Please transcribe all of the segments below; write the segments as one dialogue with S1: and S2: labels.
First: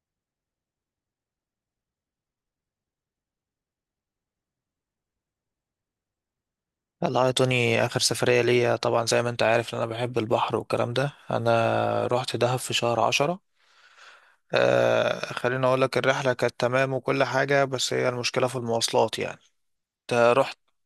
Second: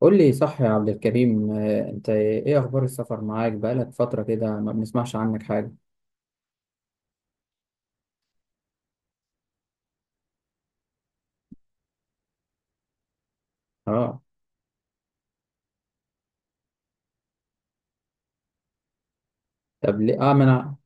S1: قول لي صح يا عبد الكريم، آه، انت ايه اخبار السفر؟ معاك بقالك فترة كده ما بنسمعش عنك حاجة.
S2: والله يا توني، آخر سفرية ليا طبعا زي ما أنت عارف إن أنا بحب البحر والكلام ده. أنا رحت دهب في شهر عشرة.
S1: اه.
S2: آه، خليني أقول لك، الرحلة كانت تمام وكل حاجة، بس هي المشكلة في المواصلات يعني.
S1: طب
S2: أنت
S1: ليه؟ اه ما
S2: رحت
S1: انا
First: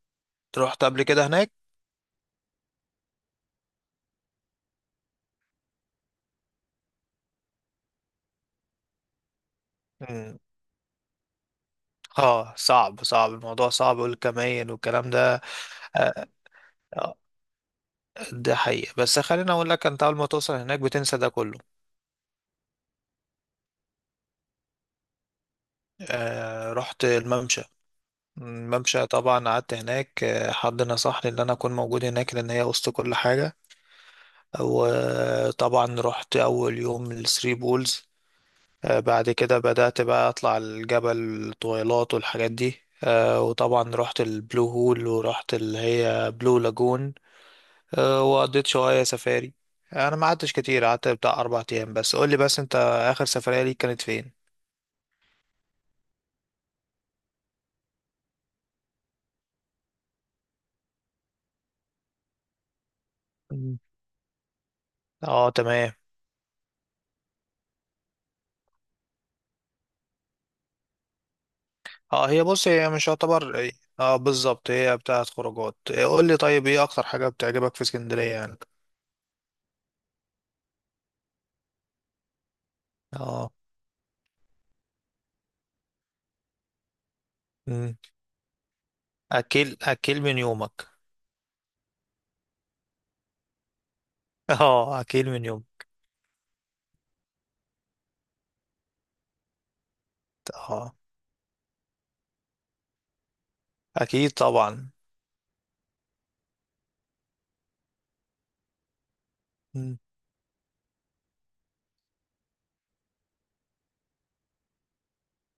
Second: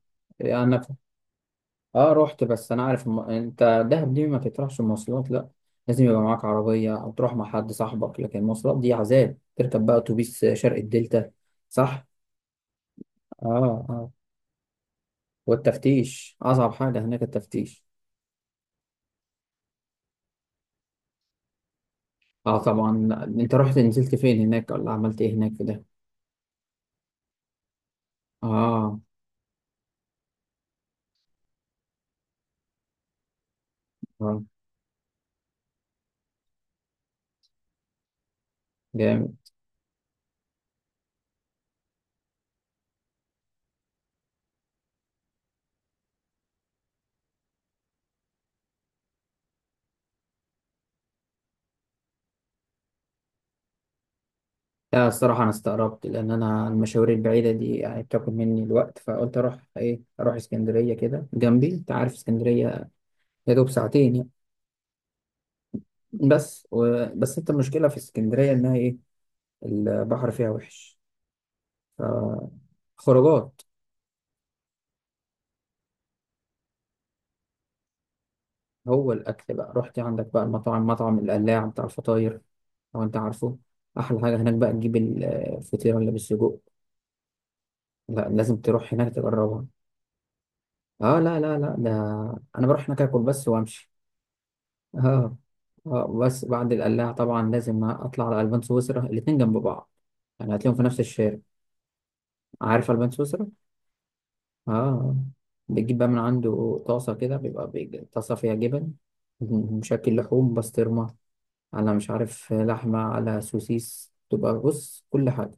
S1: انا
S2: رحت قبل كده هناك؟
S1: اه رحت، بس انا عارف انت دهب دي ما تطرحش المواصلات، لا لازم يبقى معاك عربية او تروح مع حد صاحبك، لكن المواصلات دي عذاب. تركب بقى
S2: مم.
S1: اتوبيس شرق الدلتا. صح.
S2: اه، صعب، صعب الموضوع
S1: اه
S2: صعب،
S1: اه.
S2: والكمين والكلام ده. آه
S1: والتفتيش اصعب حاجة
S2: آه،
S1: هناك التفتيش.
S2: ده حقيقة. بس خليني أقول لك، أنت أول ما توصل هناك بتنسى ده كله.
S1: اه طبعا. انت رحت نزلت فين هناك ولا عملت ايه هناك في ده؟
S2: آه، رحت الممشى
S1: اه.
S2: الممشى طبعا قعدت هناك. حد نصحني ان انا اكون موجود هناك لان هي وسط كل حاجة.
S1: اه.
S2: وطبعا رحت أول يوم الثري بولز. بعد
S1: جامد.
S2: كده بدأت بقى أطلع الجبل طويلات والحاجات دي. وطبعا رحت البلو هول، ورحت اللي هي بلو لاجون. وقضيت شوية سفاري. أنا ما قعدتش كتير، قعدت بتاع أربع أيام بس. قولي بس أنت، آخر سفرية ليك كانت فين؟
S1: لا الصراحة أنا استغربت، لأن أنا المشاوير البعيدة دي يعني بتاكل مني الوقت، فقلت أروح إيه، أروح اسكندرية كده جنبي. أنت عارف اسكندرية، يا دوب
S2: مم.
S1: ساعتين يعني.
S2: اه تمام.
S1: بس أنت المشكلة في اسكندرية إنها إيه، البحر فيها وحش.
S2: اه، هي بص، هي مش
S1: خروجات.
S2: يعتبر. اه بالظبط، هي بتاعت خروجات. قول لي طيب، ايه اكتر حاجة بتعجبك في اسكندرية يعني؟
S1: هو الأكل بقى، رحت عندك بقى المطاعم، مطعم القلاع بتاع الفطاير، لو أنت
S2: اه،
S1: عارفه. أحلى حاجة هناك بقى تجيب الفطيرة اللي بالسجق. لا لازم تروح هناك تجربها.
S2: اكل من يومك.
S1: لا ده أنا بروح هناك آكل بس وأمشي.
S2: اه، اكل
S1: اه.
S2: من يومك.
S1: اه بس بعد القلاع طبعا لازم اطلع على البان سويسرا، الاتنين جنب بعض، يعني هتلاقيهم في
S2: اه
S1: نفس الشارع. عارف البان سويسرا؟
S2: اكيد طبعا.
S1: اه. بتجيب بقى من عنده طاسة كده، طاسة فيها جبن
S2: مم.
S1: مشكل، لحوم، بسطرمة، على مش عارف لحمة، على سوسيس، تبقى بص كل حاجة.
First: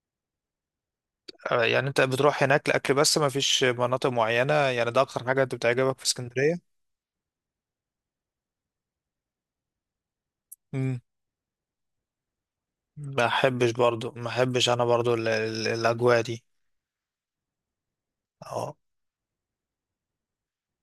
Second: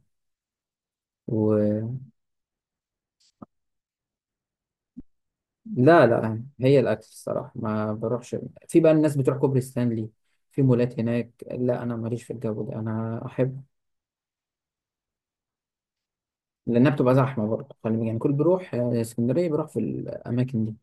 S2: يعني
S1: و...
S2: انت بتروح هناك لاكل بس، ما فيش مناطق معينه؟ يعني ده اكتر حاجه انت بتعجبك في
S1: لا لا،
S2: اسكندريه؟
S1: هي الأكل الصراحة، ما بروحش في بقى. الناس بتروح كوبري ستانلي، في مولات
S2: مم.
S1: هناك، لا أنا ماليش في الجو ده، أنا
S2: ما
S1: أحب
S2: احبش برضو، ما احبش انا برضو الاجواء دي.
S1: لانها بتبقى زحمه برضه. خلي بالك، يعني كل بيروح،
S2: اه.
S1: آه، اسكندريه بيروح في الاماكن دي.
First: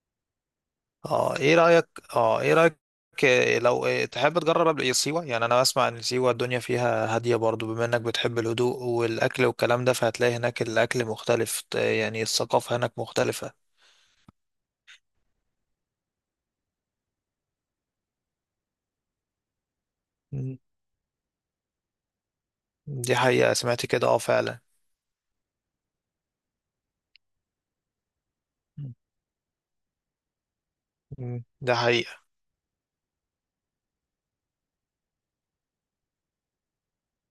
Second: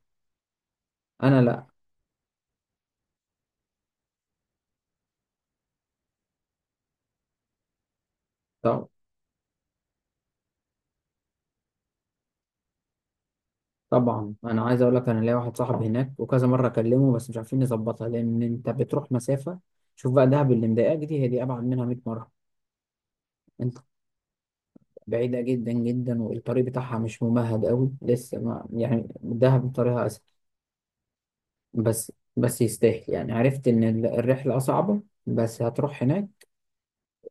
S2: اه
S1: انا
S2: ايه
S1: لا.
S2: رايك؟ اه ايه رايك؟ آه، لو تحب تجرب قبل إيه سيوه؟ يعني انا بسمع ان سيوه الدنيا فيها هاديه برضو، بما انك بتحب الهدوء
S1: طب
S2: والاكل والكلام ده، فهتلاقي هناك الاكل مختلف. يعني الثقافه هناك مختلفه.
S1: طبعا انا عايز اقول لك انا ليا واحد صاحبي هناك وكذا مره اكلمه، بس مش عارفين نظبطها لان انت بتروح مسافه. شوف بقى دهب اللي مضايقاك دي، هي دي ابعد منها 100 مره.
S2: دي حقيقة،
S1: انت
S2: سمعت كده، اه فعلا.
S1: بعيده جدا جدا، والطريق بتاعها مش ممهد قوي لسه، ما يعني دهب طريقها اسهل.
S2: مم. ده حقيقة.
S1: بس يستاهل، يعني عرفت ان الرحله صعبه، بس هتروح هناك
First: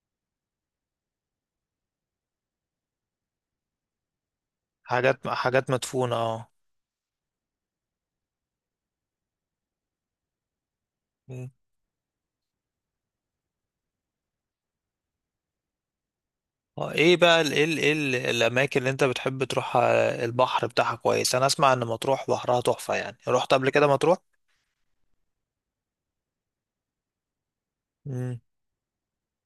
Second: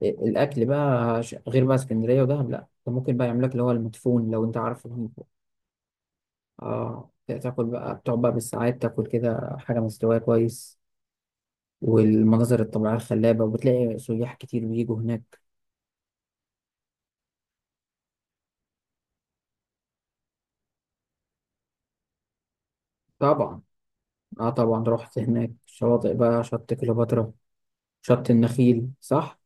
S1: الاكل بقى غير بقى اسكندريه ودهب. لا انت ممكن بقى يعملك اللي هو المدفون، لو انت عارف المدفون.
S2: حاجات مدفونة، اه.
S1: اه تاكل بقى، بتقعد بقى بالساعات تاكل كده حاجه مستويه كويس،
S2: مم.
S1: والمناظر الطبيعيه الخلابه، وبتلاقي سياح كتير بيجوا هناك.
S2: اه، ايه بقى ال إيه ال إيه ال الأماكن اللي أنت بتحب تروحها؟ البحر بتاعها كويس. أنا أسمع إن مطروح بحرها تحفة، يعني رحت
S1: طبعا.
S2: قبل كده مطروح؟
S1: اه طبعا رحت هناك، شواطئ بقى، شط كليوباترا، شط
S2: مم.
S1: النخيل، صح.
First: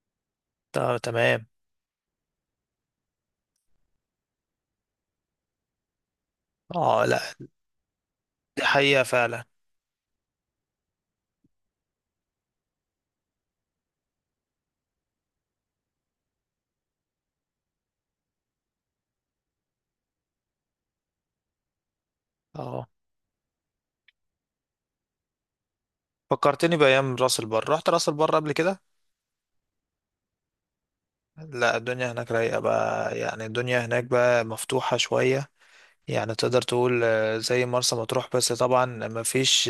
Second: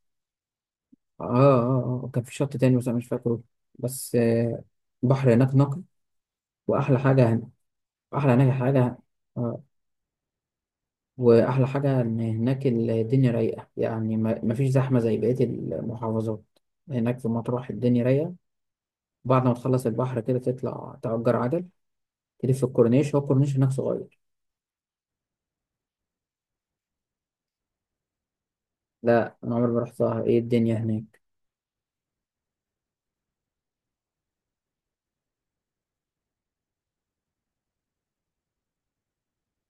S2: طب
S1: اه
S2: تمام.
S1: اه اه، وكان في شط تاني بس انا مش فاكره. بس آه، بحر هناك نقي. واحلى
S2: اه لا،
S1: حاجه هنا، احلى هناك
S2: دي
S1: حاجه.
S2: حقيقة فعلا.
S1: آه، واحلى حاجه ان هناك الدنيا رايقه، يعني ما فيش زحمه زي بقيه المحافظات. هناك في مطروح الدنيا رايقه. بعد ما تخلص البحر كده تطلع تأجر عجل، تلف
S2: اه،
S1: الكورنيش، هو الكورنيش هناك صغير.
S2: فكرتني بأيام راس البر. رحت راس البر قبل كده؟
S1: لا انا عمري ما رحتها، ايه الدنيا هناك؟
S2: لا، الدنيا هناك رايقة بقى، يعني الدنيا هناك بقى مفتوحة شوية. يعني تقدر تقول، زي مرسى مطروح، بس طبعا مفيش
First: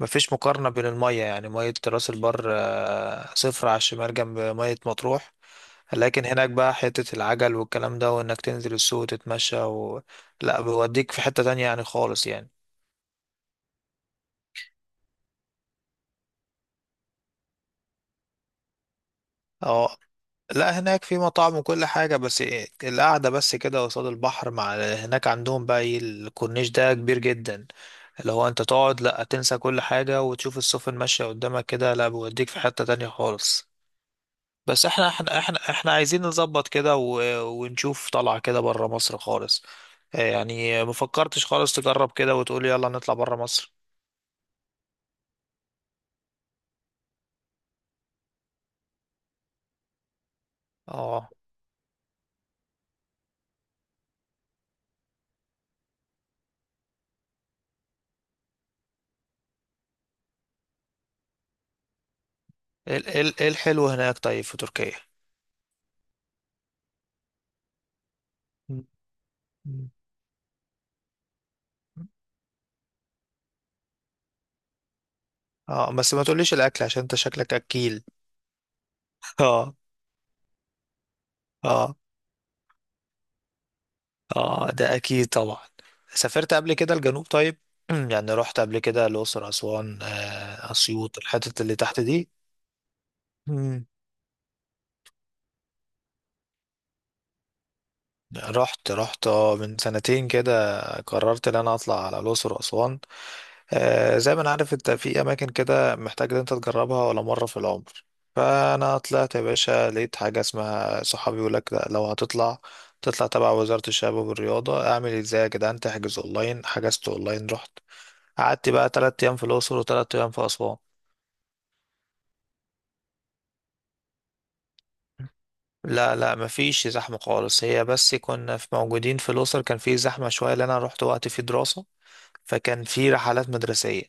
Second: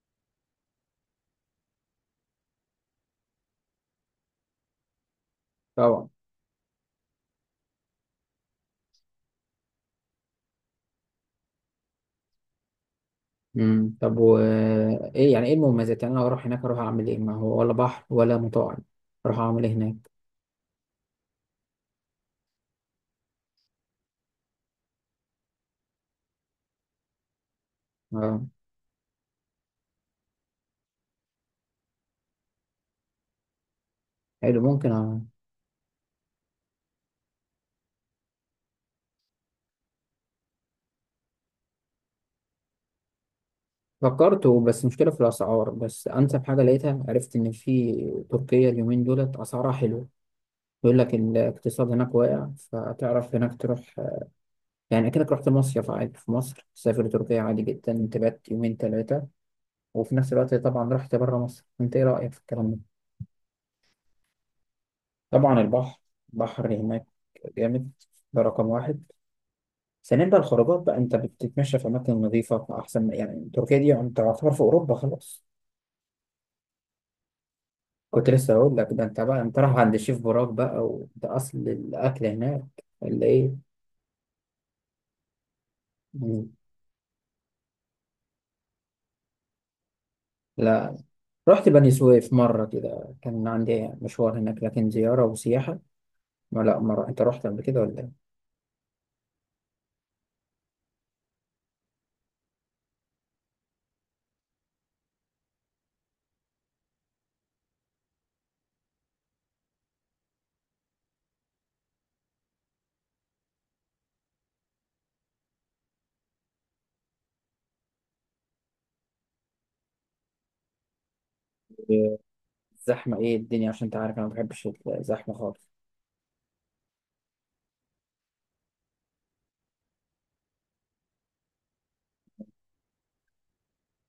S2: مفيش مقارنة بين المية، يعني مية راس البر، صفر على الشمال جنب مية مطروح.
S1: طبعا.
S2: لكن هناك بقى حتة العجل والكلام ده، وإنك تنزل السوق وتتمشى و... لا، بيوديك في حتة تانية يعني، خالص يعني.
S1: امم، طب و... ايه يعني، ايه المميزات؟ يعني انا اروح هناك اروح اعمل ايه؟ ما هو ولا بحر ولا مطاعم، اروح اعمل ايه هناك؟
S2: اه لا، هناك في مطاعم وكل حاجة، بس إيه، القعدة بس كده قصاد البحر. مع هناك عندهم بقى ايه، الكورنيش ده كبير جدا. اللي
S1: اه.
S2: هو انت تقعد، لا تنسى كل حاجة، وتشوف السفن ماشية قدامك كده. لا، بيوديك في حتة تانية خالص.
S1: حلو،
S2: بس احنا احنا احنا احنا عايزين نظبط كده و... ونشوف طلعة كده بره مصر خالص. يعني ما فكرتش خالص تجرب كده وتقول يلا نطلع بره مصر؟
S1: فكرت بس مشكله في الاسعار. بس انسب حاجه لقيتها، عرفت ان في تركيا اليومين دولت اسعارها حلوه، بيقول لك
S2: اه،
S1: الاقتصاد هناك واقع، فتعرف هناك تروح يعني أكنك رحت مصيف عادي في مصر، تسافر تركيا عادي جدا تبات يومين ثلاثة، وفي نفس الوقت طبعا رحت بره مصر. أنت إيه رأيك في الكلام ده؟
S2: إيه الحلو هناك طيب في تركيا؟
S1: طبعا البحر، البحر هناك جامد، ده رقم واحد.
S2: مم.
S1: ثانيا بقى الخروجات بقى، أنت بتتمشى في أماكن نظيفة أحسن، يعني تركيا دي أنت تعتبر في أوروبا خلاص.
S2: اه، بس ما تقوليش الاكل، عشان انت شكلك اكيل.
S1: كنت لسه هقول لك ده، أنت بقى أنت
S2: اه.
S1: رايح عند الشيف براك بقى، وده أصل
S2: اه.
S1: الأكل هناك، ولا إيه؟
S2: اه ده اكيد طبعا.
S1: مم.
S2: سافرت قبل كده الجنوب طيب؟ يعني رحت قبل كده الاقصر، اسوان،
S1: لا،
S2: اسيوط، الحتت
S1: رحت
S2: اللي
S1: بني
S2: تحت
S1: سويف مرة كده كان
S2: دي؟
S1: عندي مشوار هناك، لكن زيارة وسياحة ما... لا، مرة أنت رحت قبل كده ولا
S2: رحت اه، من سنتين كده قررت ان انا اطلع على الاقصر واسوان. زي ما انا عارف، انت في اماكن كده محتاج ان انت تجربها ولا مره في العمر. فانا طلعت يا باشا، لقيت حاجه اسمها صحابي يقول لك، لا، لو هتطلع تطلع تبع وزاره الشباب والرياضه. اعمل ازاي يا جدعان؟ تحجز اونلاين. حجزت اونلاين، رحت. قعدت بقى تلات ايام في الاقصر وتلات ايام في اسوان.
S1: إيه؟ الزحمة إيه الدنيا؟ عشان أنت عارف أنا ما بحبش الزحمة خالص.
S2: لا لا، مفيش زحمة خالص. هي بس كنا في موجودين في الأقصر كان في زحمة شوية، لأن أنا رحت وقت في دراسة، فكان في رحلات مدرسية.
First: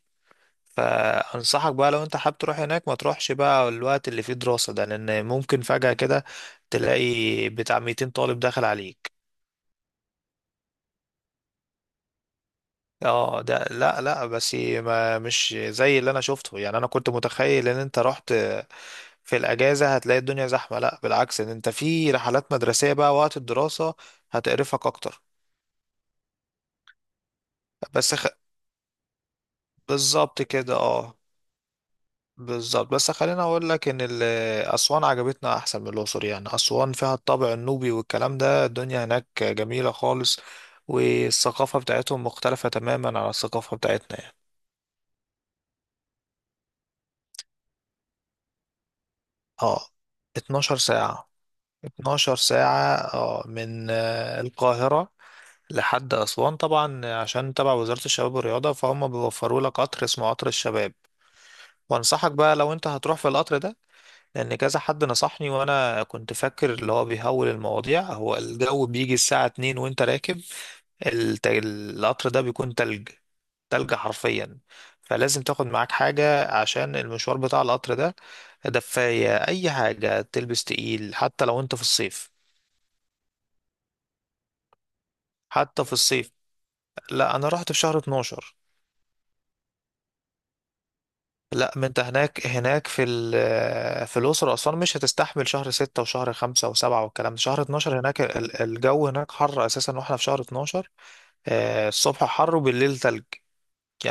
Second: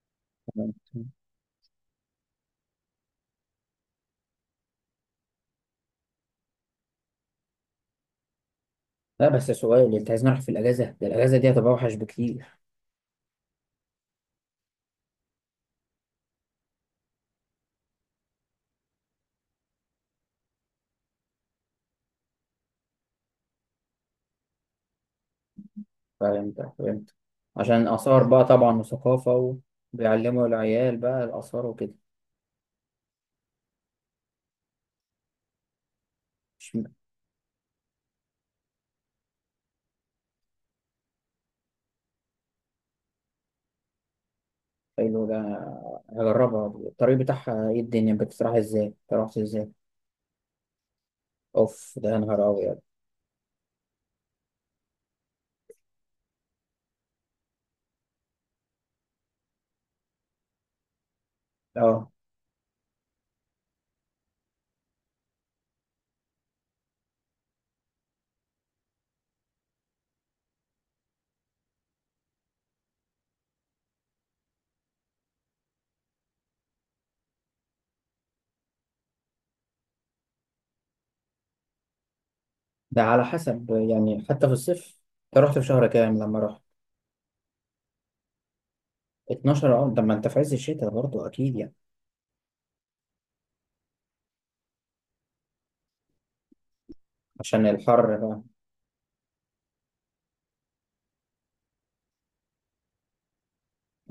S1: تمام.
S2: فأنصحك بقى، لو أنت حابب تروح هناك، ما تروحش بقى الوقت اللي فيه دراسة ده، لأن ممكن فجأة كده تلاقي بتاع 200 طالب داخل عليك.
S1: لا بس سؤال، أنت عايز نروح في الأجازة ده، الأجازة دي هتبقى أوحش بكتير.
S2: اه ده، لا لا، بس ما مش زي اللي انا شفته. يعني انا كنت متخيل ان انت رحت في الاجازه هتلاقي الدنيا زحمه. لا، بالعكس، ان انت في رحلات مدرسيه بقى، وقت الدراسه هتقرفك اكتر.
S1: فهمت عشان
S2: بس
S1: آثار
S2: خ...
S1: بقى طبعا وثقافة،
S2: بالظبط
S1: وبيعلموا
S2: كده،
S1: العيال
S2: اه.
S1: بقى الآثار وكده.
S2: بالظبط. بس خليني اقول لك ان اسوان عجبتنا احسن من الاقصر. يعني
S1: مش م-
S2: اسوان فيها الطابع النوبي والكلام ده. الدنيا هناك جميله خالص. والثقافه بتاعتهم مختلفه تماما عن الثقافه بتاعتنا يعني.
S1: حلو ده. هجربها. الطريق بتاعها إيه؟ الدنيا بتتراح إزاي؟ أنت رحت إزاي؟
S2: اه. 12 ساعه.
S1: أوف ده، يا نهار أبيض.
S2: اه، من القاهره لحد اسوان. طبعا عشان تبع وزاره الشباب والرياضه، فهم بيوفروا لك قطر اسمه قطر الشباب.
S1: اه
S2: وانصحك بقى لو انت هتروح في القطر ده، لان كذا حد نصحني وانا كنت فاكر اللي هو بيهول المواضيع، هو الجو بيجي الساعة 2 وانت راكب القطر ده بيكون تلج. تلج حرفيا. فلازم تاخد معاك حاجة عشان المشوار بتاع القطر ده. دفاية، أي حاجة تلبس تقيل، حتى لو أنت في الصيف.
S1: ده على حسب يعني، حتى في الصيف؟ انت رحت في
S2: حتى
S1: شهر
S2: في
S1: كام
S2: الصيف.
S1: لما رحت؟
S2: لا، أنا رحت في شهر 12.
S1: 12. اه ده ما انت في عز الشتاء برضه اكيد
S2: لا،
S1: يعني.
S2: ما انت هناك، هناك في في الأقصر وأسوان مش هتستحمل شهر ستة وشهر خمسة وسبعة والكلام ده. شهر
S1: عشان
S2: 12
S1: الحر
S2: هناك
S1: بقى؟
S2: الجو هناك حر أساسا، واحنا في شهر 12. الصبح حر وبالليل تلج،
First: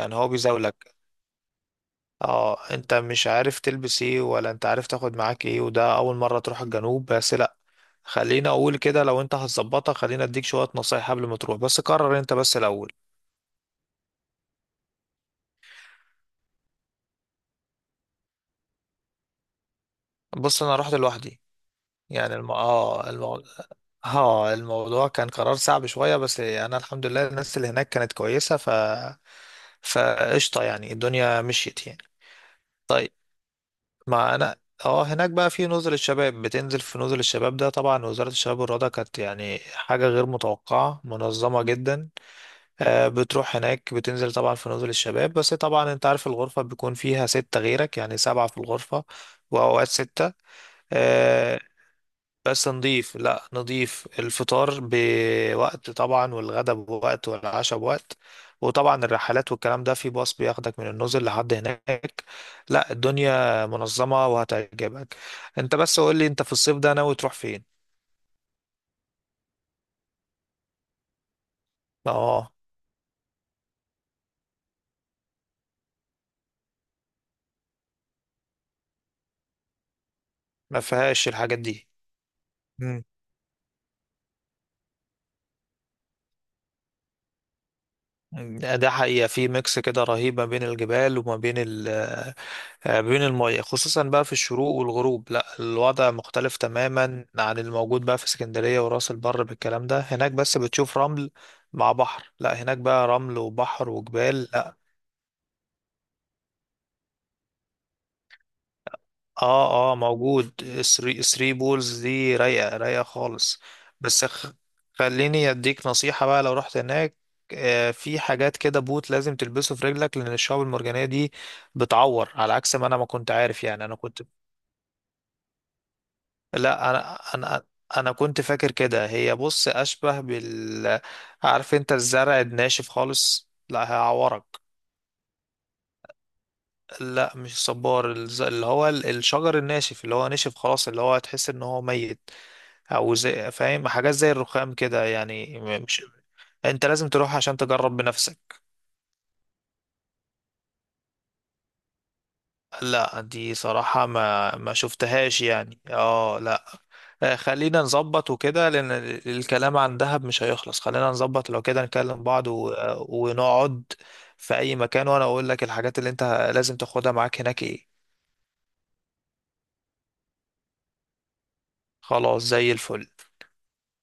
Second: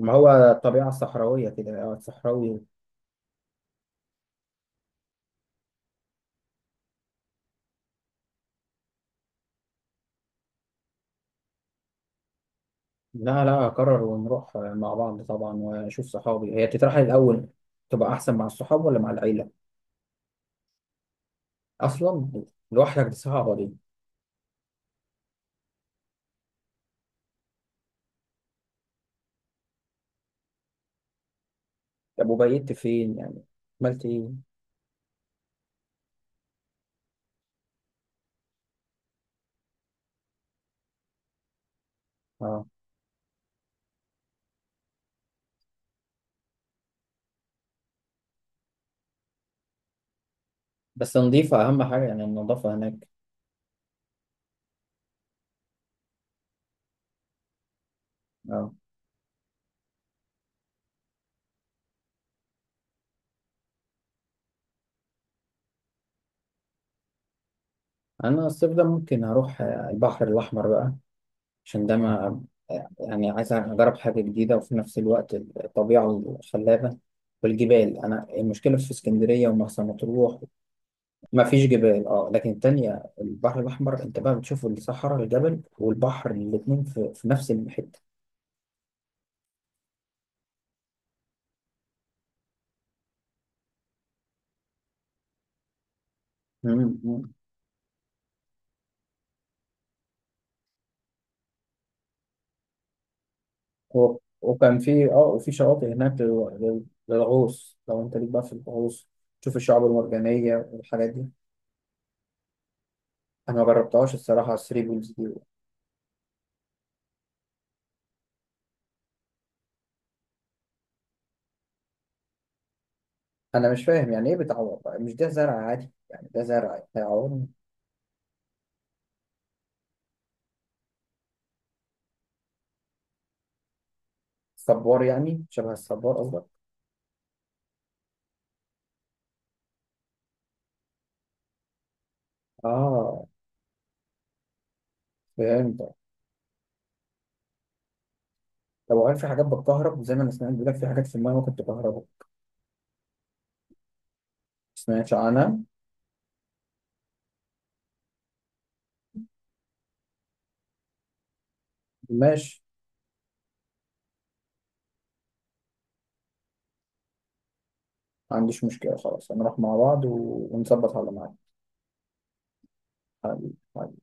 S1: ما هو
S2: هو
S1: الطبيعة
S2: بيزاولك.
S1: الصحراوية كده، او
S2: اه،
S1: الصحراوي.
S2: انت مش عارف تلبس ايه، ولا انت عارف تاخد معاك ايه، وده أول مرة تروح الجنوب بس. لا، خلينا أقول كده، لو انت هتظبطها، خلينا اديك شوية نصايح قبل ما تروح. بس قرر انت بس الأول.
S1: لا لا، اقرر ونروح مع بعض طبعا واشوف صحابي. هي تترحل الاول، تبقى احسن مع الصحاب ولا مع العيلة؟
S2: بص، أنا رحت لوحدي.
S1: اصلا؟
S2: يعني
S1: لوحدك دي صعبة دي.
S2: اه، الموضوع كان قرار صعب شوية، بس انا الحمد لله، الناس اللي هناك كانت كويسة. فقشطة يعني، الدنيا مشيت يعني.
S1: طب وبيت
S2: طيب،
S1: فين يعني؟ عملت ايه؟
S2: ما انا، اه، هناك بقى في نزل الشباب، بتنزل في نزل الشباب ده. طبعا وزارة الشباب والرياضة كانت يعني حاجة غير متوقعة، منظمة جدا.
S1: اه
S2: بتروح هناك، بتنزل طبعا في نزل الشباب، بس طبعا انت عارف الغرفة بيكون فيها ستة غيرك، يعني سبعة في الغرفة. وأوقات ستة.
S1: بس
S2: آه،
S1: نظيفة اهم حاجة، يعني
S2: بس
S1: النظافة هناك.
S2: نضيف. لا نضيف. الفطار بوقت طبعا، والغدا بوقت، والعشاء بوقت.
S1: اه.
S2: وطبعا الرحلات والكلام ده في باص بياخدك من النزل لحد هناك. لا، الدنيا منظمة وهتعجبك. انت بس قول لي، انت في الصيف ده ناوي تروح فين؟
S1: انا الصيف ده ممكن اروح البحر الاحمر بقى، عشان ده ما...
S2: اه،
S1: يعني عايز أجرب حاجة جديدة، وفي نفس الوقت الطبيعة الخلابة والجبال. أنا المشكلة في اسكندرية ومرسى مطروح
S2: ما فيهاش
S1: ما
S2: الحاجات
S1: فيش
S2: دي.
S1: جبال، أه. لكن التانية
S2: مم.
S1: البحر الأحمر أنت بقى بتشوف الصحراء، الجبل والبحر الاتنين في، في نفس الحتة.
S2: ده حقيقة، في ميكس كده رهيب ما بين الجبال وما بين بين المية. خصوصا بقى في الشروق والغروب، لا الوضع مختلف
S1: مم، مم.
S2: تماما عن الموجود بقى في اسكندرية وراس البر بالكلام ده. هناك بس بتشوف رمل مع بحر. لا، هناك بقى رمل وبحر وجبال. لا.
S1: وكان في أه وفي شواطئ هناك للغوص، لو أنت ليك بقى في الغوص، تشوف الشعاب
S2: اه اه، موجود.
S1: المرجانية والحاجات
S2: الثري
S1: دي.
S2: الثري بولز دي رايقة، رايقة
S1: أنا
S2: خالص.
S1: ما جربتهاش
S2: بس
S1: الصراحة،
S2: خ...
S1: على الثري بولز دي.
S2: خليني اديك نصيحة بقى لو رحت هناك. في حاجات كده، بوت لازم تلبسه في رجلك، لان الشعاب المرجانية دي بتعور على عكس ما انا ما كنت عارف.
S1: انا مش
S2: يعني انا
S1: فاهم
S2: كنت،
S1: يعني ايه بتعور بقى؟ مش ده زرع عادي؟ يعني ده زرع
S2: لا انا
S1: هيعور؟
S2: انا انا كنت فاكر كده. هي بص اشبه عارف انت الزرع الناشف خالص؟ لا هيعورك.
S1: صبار، يعني شبه الصبار قصدك؟
S2: لا مش صبار، الشجر الناشف اللي هو نشف خلاص، اللي هو تحس ان هو ميت. او
S1: اه.
S2: زي، فاهم، حاجات زي الرخام كده، يعني
S1: فهمت.
S2: مش، انت لازم تروح عشان تجرب بنفسك.
S1: طب وهل في حاجات بتكهرب؟ زي ما انا سمعت بيقول لك في حاجات في المايه ممكن تكهربه. ما
S2: لا دي صراحة ما
S1: سمعتش
S2: شفتهاش
S1: عنها.
S2: يعني، اه لا. خلينا نظبط وكده، لأن الكلام عن دهب مش هيخلص. خلينا نظبط لو كده، نكلم بعض
S1: ماشي.
S2: و... ونقعد في أي مكان، وأنا أقول لك الحاجات اللي أنت لازم تاخدها معاك هناك إيه.
S1: ما عنديش مشكله، خلاص هنروح مع بعض و... ونظبط على معاك.
S2: خلاص، زي الفل.
S1: حبيبي.